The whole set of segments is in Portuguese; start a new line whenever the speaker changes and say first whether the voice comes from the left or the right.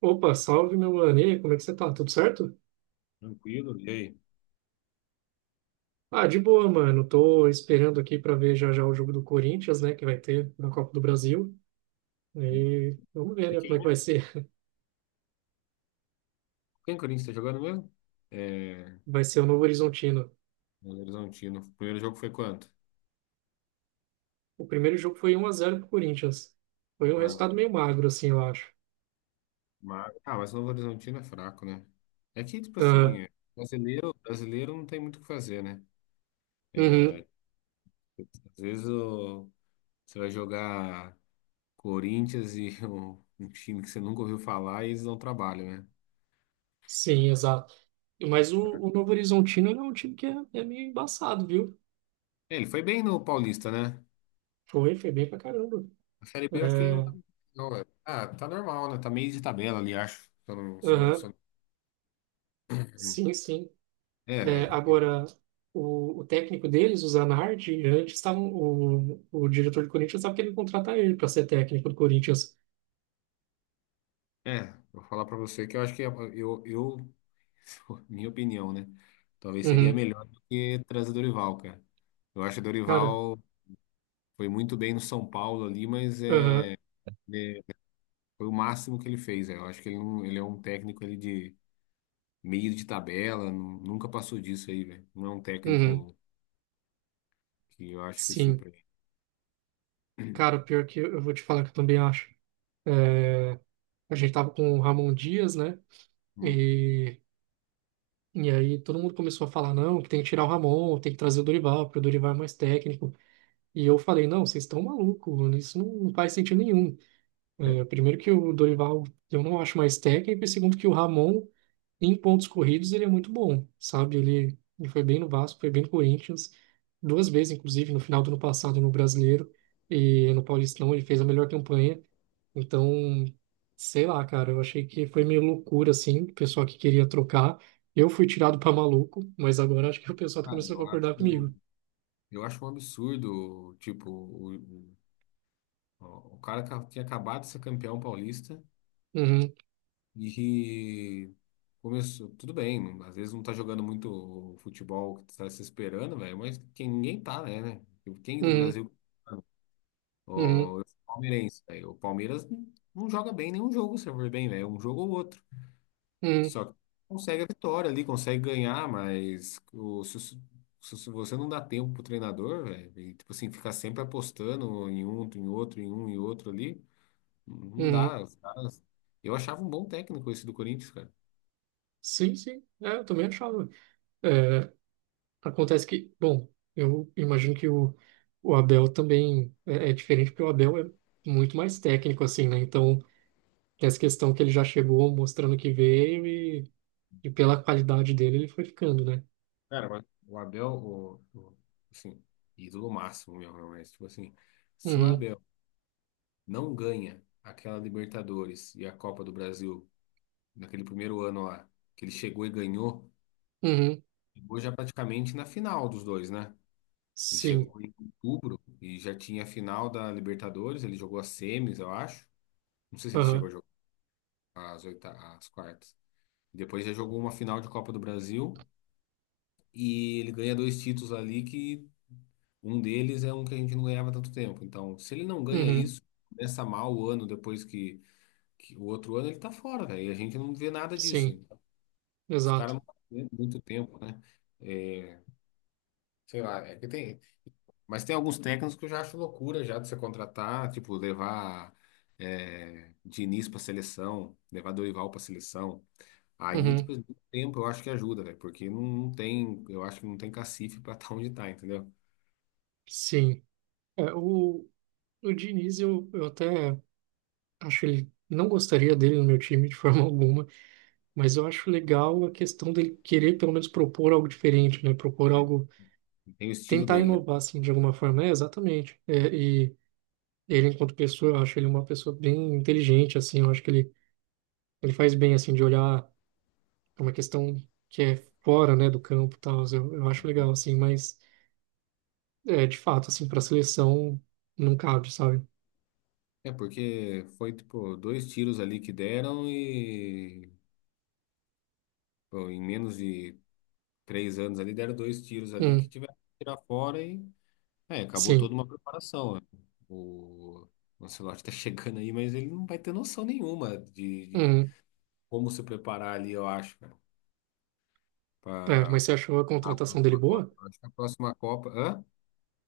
right: Opa, salve meu mano. E aí, como é que você tá? Tudo certo?
left: Tranquilo. E aí?
right: Ah, de boa, mano. Tô esperando aqui pra ver já já o jogo do Corinthians, né, que vai ter na Copa do Brasil. E vamos ver,
left: Você
right: né, como
left: quem,
right: é que
left: né?
right: vai ser.
left: Quem o Corinthians tá jogando mesmo? É,
right: Vai ser o Novo Horizontino.
left: Novo Horizontino. O primeiro jogo foi quanto?
right: O primeiro jogo foi um a zero pro Corinthians. Foi um
left: Ah,
right: resultado meio magro, assim, eu acho.
left: mas o Novo Horizontino é fraco, né? É que, tipo
right: Ah,
left: assim, é, brasileiro, brasileiro não tem muito o que fazer, né? É,
right: uhum,
left: às vezes você vai jogar Corinthians e um time que você nunca ouviu falar e eles não trabalham, né?
right: sim, exato. Mas o Novo Horizontino ele é um time que é meio embaçado, viu?
left: É, ele foi bem no Paulista, né?
right: Foi, foi bem pra caramba.
left: A Série B eu acho que ele não
right: É,
left: tá muito bem, não, é. Ah, tá normal, né? Tá meio de tabela ali, acho. Se eu não, se eu não,
right: aham,
left: se eu não-
right: sim, sim. É,
left: É,
right: agora, o técnico deles, o Zanardi, antes estavam, o diretor do Corinthians estava querendo contratar ele para ser técnico do Corinthians.
left: Vou falar pra você que eu acho que é, eu, eu, minha opinião, né? Talvez seria
right: Uhum,
left: melhor do que trazer o Dorival, cara. Eu acho que o
right: cara,
left: Dorival foi muito bem no São Paulo ali, mas
right: aham,
left: é, foi o máximo que ele fez. É. Eu acho que ele, não, ele é um técnico ali de meio de tabela, nunca passou disso aí, velho. Não é um
right: uhum,
left: técnico que eu acho que
right: sim.
left: surpreende.
right: Cara, pior que eu vou te falar que eu também acho. É, a gente tava com o Ramon Dias, né?
left: Hum.
right: E, e aí todo mundo começou a falar, não, que tem que tirar o Ramon, tem que trazer o Dorival, porque o Dorival é mais técnico. E eu falei, não, vocês estão malucos, mano, isso não faz sentido nenhum. É, primeiro que o Dorival eu não acho mais técnico, e segundo que o Ramon, em pontos corridos, ele é muito bom, sabe? Ele foi bem no Vasco, foi bem no Corinthians, duas vezes, inclusive, no final do ano passado no Brasileiro e no Paulistão, ele fez a melhor campanha. Então, sei lá, cara, eu achei que foi meio loucura, assim, o pessoal que queria trocar. Eu fui tirado pra maluco, mas agora acho que o pessoal tá
left: Ah,
right: começando
left: eu
right: a
left: acho,
right: concordar comigo.
left: eu acho um absurdo, tipo, o, o cara tinha acabado de ser campeão paulista.
right: Uhum,
left: E começou, tudo bem, às vezes não tá jogando muito o futebol que tu tá se esperando, velho, mas quem, ninguém tá, né? Tipo, quem do
right: uhum,
left: Brasil,
right: uhum,
left: ó, eu sou palmeirense, velho, o Palmeiras não joga bem nenhum jogo, se eu for bem, velho, um jogo ou outro.
right: uhum,
left: Só que consegue a vitória ali, consegue ganhar, mas se você não dá tempo pro treinador, velho, e, tipo assim, ficar sempre apostando em um, em outro, em um e outro ali, não
right: uhum.
left: dá. Eu achava um bom técnico esse do Corinthians, cara.
right: Sim, sim, é, eu também achava. É, acontece que, bom, eu imagino que o Abel também é diferente, porque o Abel é muito mais técnico, assim, né? Então, tem essa questão que ele já chegou mostrando que veio e pela qualidade dele ele foi ficando, né?
left: Cara, mas o Abel, assim, ídolo máximo mesmo, né? Mas tipo assim, se o
right: Uhum,
left: Abel não ganha aquela Libertadores e a Copa do Brasil naquele primeiro ano lá, que ele chegou e ganhou,
right: uhum,
left: chegou já praticamente na final dos dois, né? Ele
right: sim,
left: chegou em outubro e já tinha a final da Libertadores, ele jogou as semis, eu acho. Não sei se ele chegou
right: aham,
left: a jogar as quartas. Depois já jogou uma final de Copa do Brasil e ele ganha dois títulos ali que um deles é um que a gente não ganhava tanto tempo. Então, se ele não ganha
right: uhum,
left: isso, começa mal o ano depois que o outro ano ele tá fora, cara. E a gente não vê nada
right: sim,
left: disso. Os caras
right: exato,
left: não têm muito tempo, né? É, sei lá, é que tem. Mas tem alguns técnicos que eu já acho loucura já de você contratar, tipo, levar Diniz pra seleção, levar Dorival pra seleção. Aí,
right: uhum,
left: depois do tempo, eu acho que ajuda, velho, porque não tem, eu acho que não tem cacife pra estar tá onde tá, entendeu?
right: sim. É, o Diniz, eu até acho ele, não gostaria dele no meu time de forma alguma, mas eu acho legal a questão dele querer pelo menos propor algo diferente, né? Propor algo,
left: Tem o estilo
right: tentar
left: dele,
right: inovar assim de alguma forma, é exatamente. É, e ele enquanto pessoa, eu acho ele uma pessoa bem inteligente assim, eu acho que ele faz bem assim de olhar pra uma questão que é fora, né, do campo, e tal. Eu acho
left: né?
right: legal assim, mas é de fato assim para seleção não cabe, sabe?
left: É porque foi tipo dois tiros ali que deram e pô, em menos de três anos ali deram dois tiros ali que
right: Hum,
left: tiveram que tirar fora e é, acabou toda
right: sim.
left: uma preparação, né? O o Ancelotti tá chegando aí, mas ele não vai ter noção nenhuma de
right: Hum,
left: como se preparar ali, eu acho, cara,
right: é,
left: para
right: mas você achou a
left: a
right: contratação dele
left: próxima Copa.
right: boa?
left: Eu acho que a próxima Copa, hã?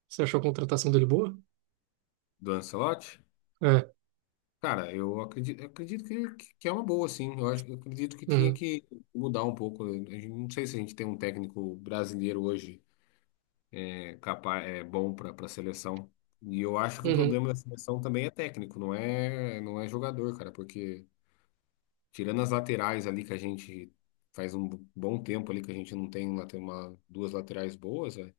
right: Você achou a contratação dele boa?
left: Do Ancelotti?
right: É.
left: Cara, eu acredito que, que é uma boa, sim. Eu acredito que tinha
right: Uhum,
left: que mudar um pouco. Não sei se a gente tem um técnico brasileiro hoje é, capaz, é bom para a seleção. E eu acho que o
right: uhum,
left: problema da seleção também é técnico, não é jogador, cara, porque tirando as laterais ali que a gente faz um bom tempo ali que a gente não tem lá tem uma duas laterais boas, é,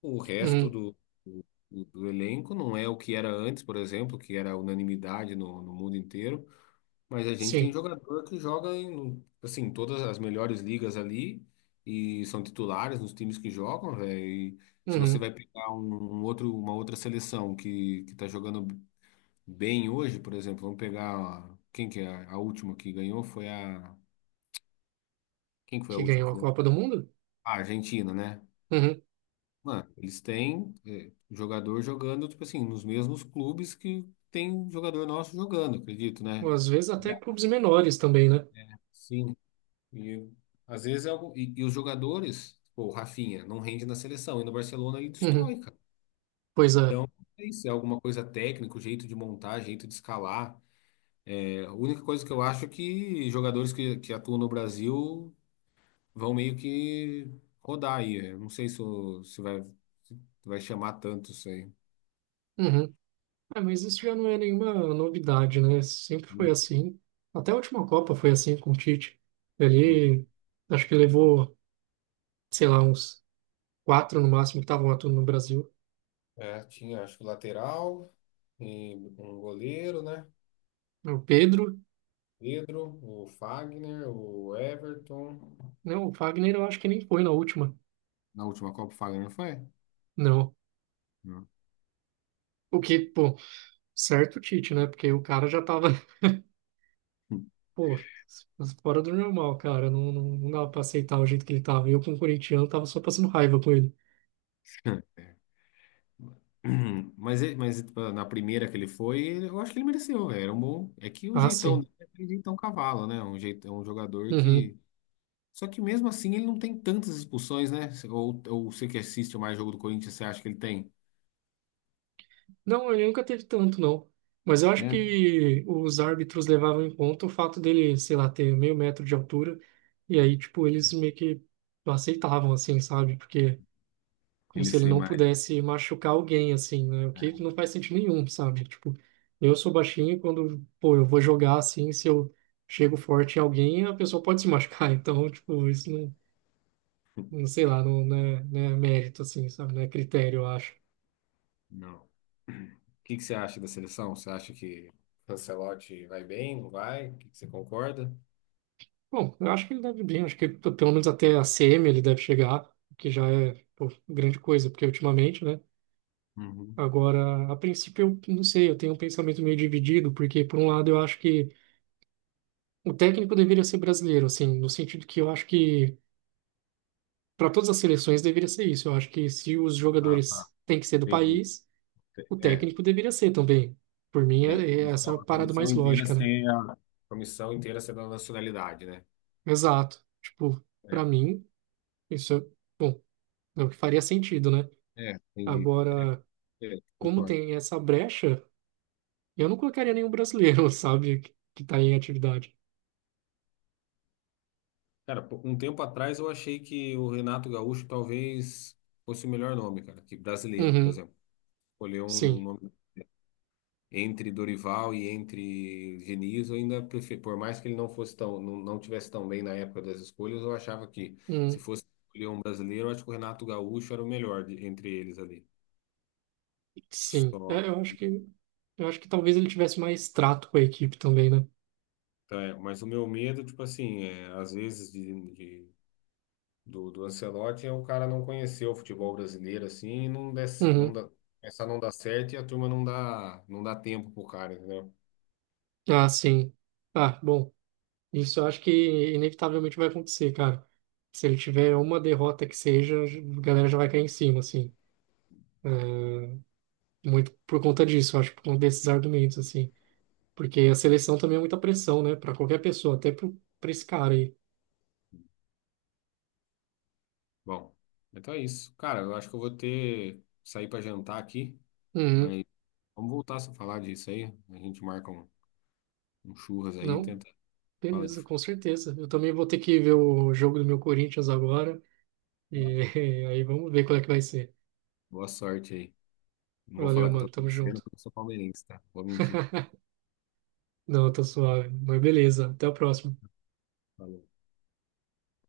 left: o resto
right: uhum,
left: do, do elenco não é o que era antes, por exemplo, que era unanimidade no mundo inteiro. Mas a gente tem
right: sim.
left: jogador que joga em, assim, todas as melhores ligas ali e são titulares nos times que jogam, velho. E se você
right: Uhum.
left: vai pegar um outro, uma outra seleção que tá jogando bem hoje, por exemplo, vamos pegar quem que é a última que ganhou foi a quem que foi a
right: Que
left: última
right: ganhou
left: que
right: a
left: ganhou?
right: Copa do Mundo?
left: A Argentina, né?
right: Uhum.
left: Mano, eles têm eh, jogador jogando tipo assim nos mesmos clubes que tem jogador nosso jogando, acredito, né?
right: Ou às vezes até clubes menores também, né?
left: Sim, e às vezes é algo. E os jogadores, pô, o Rafinha, não rende na seleção, e no Barcelona ele
right: Uhum.
left: destrói, cara.
right: Pois é.
left: Então, é isso, é alguma coisa técnica, o jeito de montar, jeito de escalar. É, a única coisa que eu acho é que jogadores que atuam no Brasil vão meio que rodar aí. Eu não sei se vai chamar tanto isso aí.
right: Uhum. É, mas isso já não é nenhuma novidade, né? Sempre foi
left: Hum,
right: assim. Até a última Copa foi assim com o Tite.
left: hum.
right: Ele, acho que levou, sei lá, uns quatro no máximo que estavam atuando no Brasil.
left: É, tinha, acho que o lateral, e um goleiro, né?
right: O Pedro,
left: Pedro, o Fagner, o Everton.
right: não, o Fagner eu acho que nem foi na última,
left: Na última Copa, o Fagner não foi?
right: não.
left: Hum.
right: O que, pô, certo o Tite, né? Porque o cara já tava, pô, fora do normal, cara. Não, dava pra aceitar o jeito que ele tava. Eu, como corintiano, tava só passando raiva com ele.
left: É. Mas, mas tipo, na primeira que ele foi, eu acho que ele mereceu, velho. Era um bom. É que o
right: Ah,
left: jeitão
right: sim.
left: dele é aquele jeitão cavalo, né? Um jeitão, um jogador
right: Uhum.
left: que. Só que mesmo assim ele não tem tantas expulsões, né? Ou você que assiste mais jogo do Corinthians, você acha que ele tem,
right: Não, ele nunca teve tanto, não. Mas eu acho
left: né?
right: que os árbitros levavam em conta o fato dele, sei lá, ter meio metro de altura. E aí, tipo, eles meio que não aceitavam, assim, sabe? Porque, como
left: Ele
right: se ele
left: ser
right: não
left: mais.
right: pudesse machucar alguém, assim, né? O que não faz sentido nenhum, sabe? Tipo, eu sou baixinho e quando, pô, eu vou jogar assim, se eu chego forte em alguém, a pessoa pode se machucar. Então, tipo, isso não, não sei lá, não é mérito, assim, sabe? Não é critério, eu acho.
left: Não. O que que você acha da seleção? Você acha que o Ancelotti vai bem, não vai? O que que você concorda?
right: Bom, eu acho que ele deve bem, acho que pelo menos até a CM ele deve chegar, o que já é, pô, grande coisa, porque ultimamente, né?
left: Uhum.
right: Agora, a princípio, eu não sei, eu tenho um pensamento meio dividido, porque por um lado eu acho que o técnico deveria ser brasileiro, assim, no sentido que eu acho que para todas as seleções deveria ser isso. Eu acho que se os
left: Ah, tá.
right: jogadores têm que ser do
left: Entendi.
right: país, o
left: É,
right: técnico deveria ser também. Por mim,
left: A
right: é essa a
left: comissão,
right: parada mais lógica, né?
left: a comissão inteira ser da nacionalidade, né?
right: Exato. Tipo,
left: É,
right: para mim, isso é, bom, é o que faria sentido, né?
left: é, entendi.
right: Agora, como
left: Concordo.
right: tem essa brecha, eu não colocaria nenhum brasileiro, sabe, que, tá em atividade.
left: Cara, pô, um tempo atrás eu achei que o Renato Gaúcho talvez fosse o melhor nome, cara, que brasileiro, por
right: Uhum,
left: exemplo. Escolher um
right: sim,
left: nome entre Dorival e entre Diniz, eu ainda prefiro, por mais que ele não fosse tão, não tivesse tão bem na época das escolhas, eu achava que se
right: Uhum,
left: fosse escolher um brasileiro, eu acho que o Renato Gaúcho era o melhor entre eles ali.
right: sim.
left: Só
right: É, eu acho que talvez ele tivesse mais trato com a equipe também, né?
left: Tá, é, mas o meu medo, tipo assim, é, às vezes do Ancelotti é o cara não conhecer o futebol brasileiro assim e não der, não
right: Uhum.
left: dá, essa não dá certo e a turma não dá, não dá tempo pro cara, entendeu?
right: Ah, sim. Ah, bom, isso eu acho que inevitavelmente vai acontecer, cara. Se ele tiver uma derrota que seja, a galera já vai cair em cima, assim. É, muito por conta disso, eu acho, por conta desses argumentos, assim. Porque a seleção também é muita pressão, né, pra qualquer pessoa, até pro, pra esse cara aí.
left: Bom, então é isso. Cara, eu acho que eu vou ter sair pra jantar aqui,
right: Uhum.
left: mas vamos voltar a falar disso aí. A gente marca um churras aí,
right: Não,
left: tenta fala de
right: beleza, com certeza. Eu também vou ter que ver o jogo do meu Corinthians agora. E
left: futebol.
right: aí vamos ver qual é que vai ser.
left: Boa sorte aí. Não vou
right: Valeu,
left: falar que eu tô
right: mano. Tamo
left: torcendo
right: junto.
left: porque eu sou palmeirense, tá? Vou mentir.
right: Não, tá suave. Mas beleza. Até a próxima.
left: Valeu.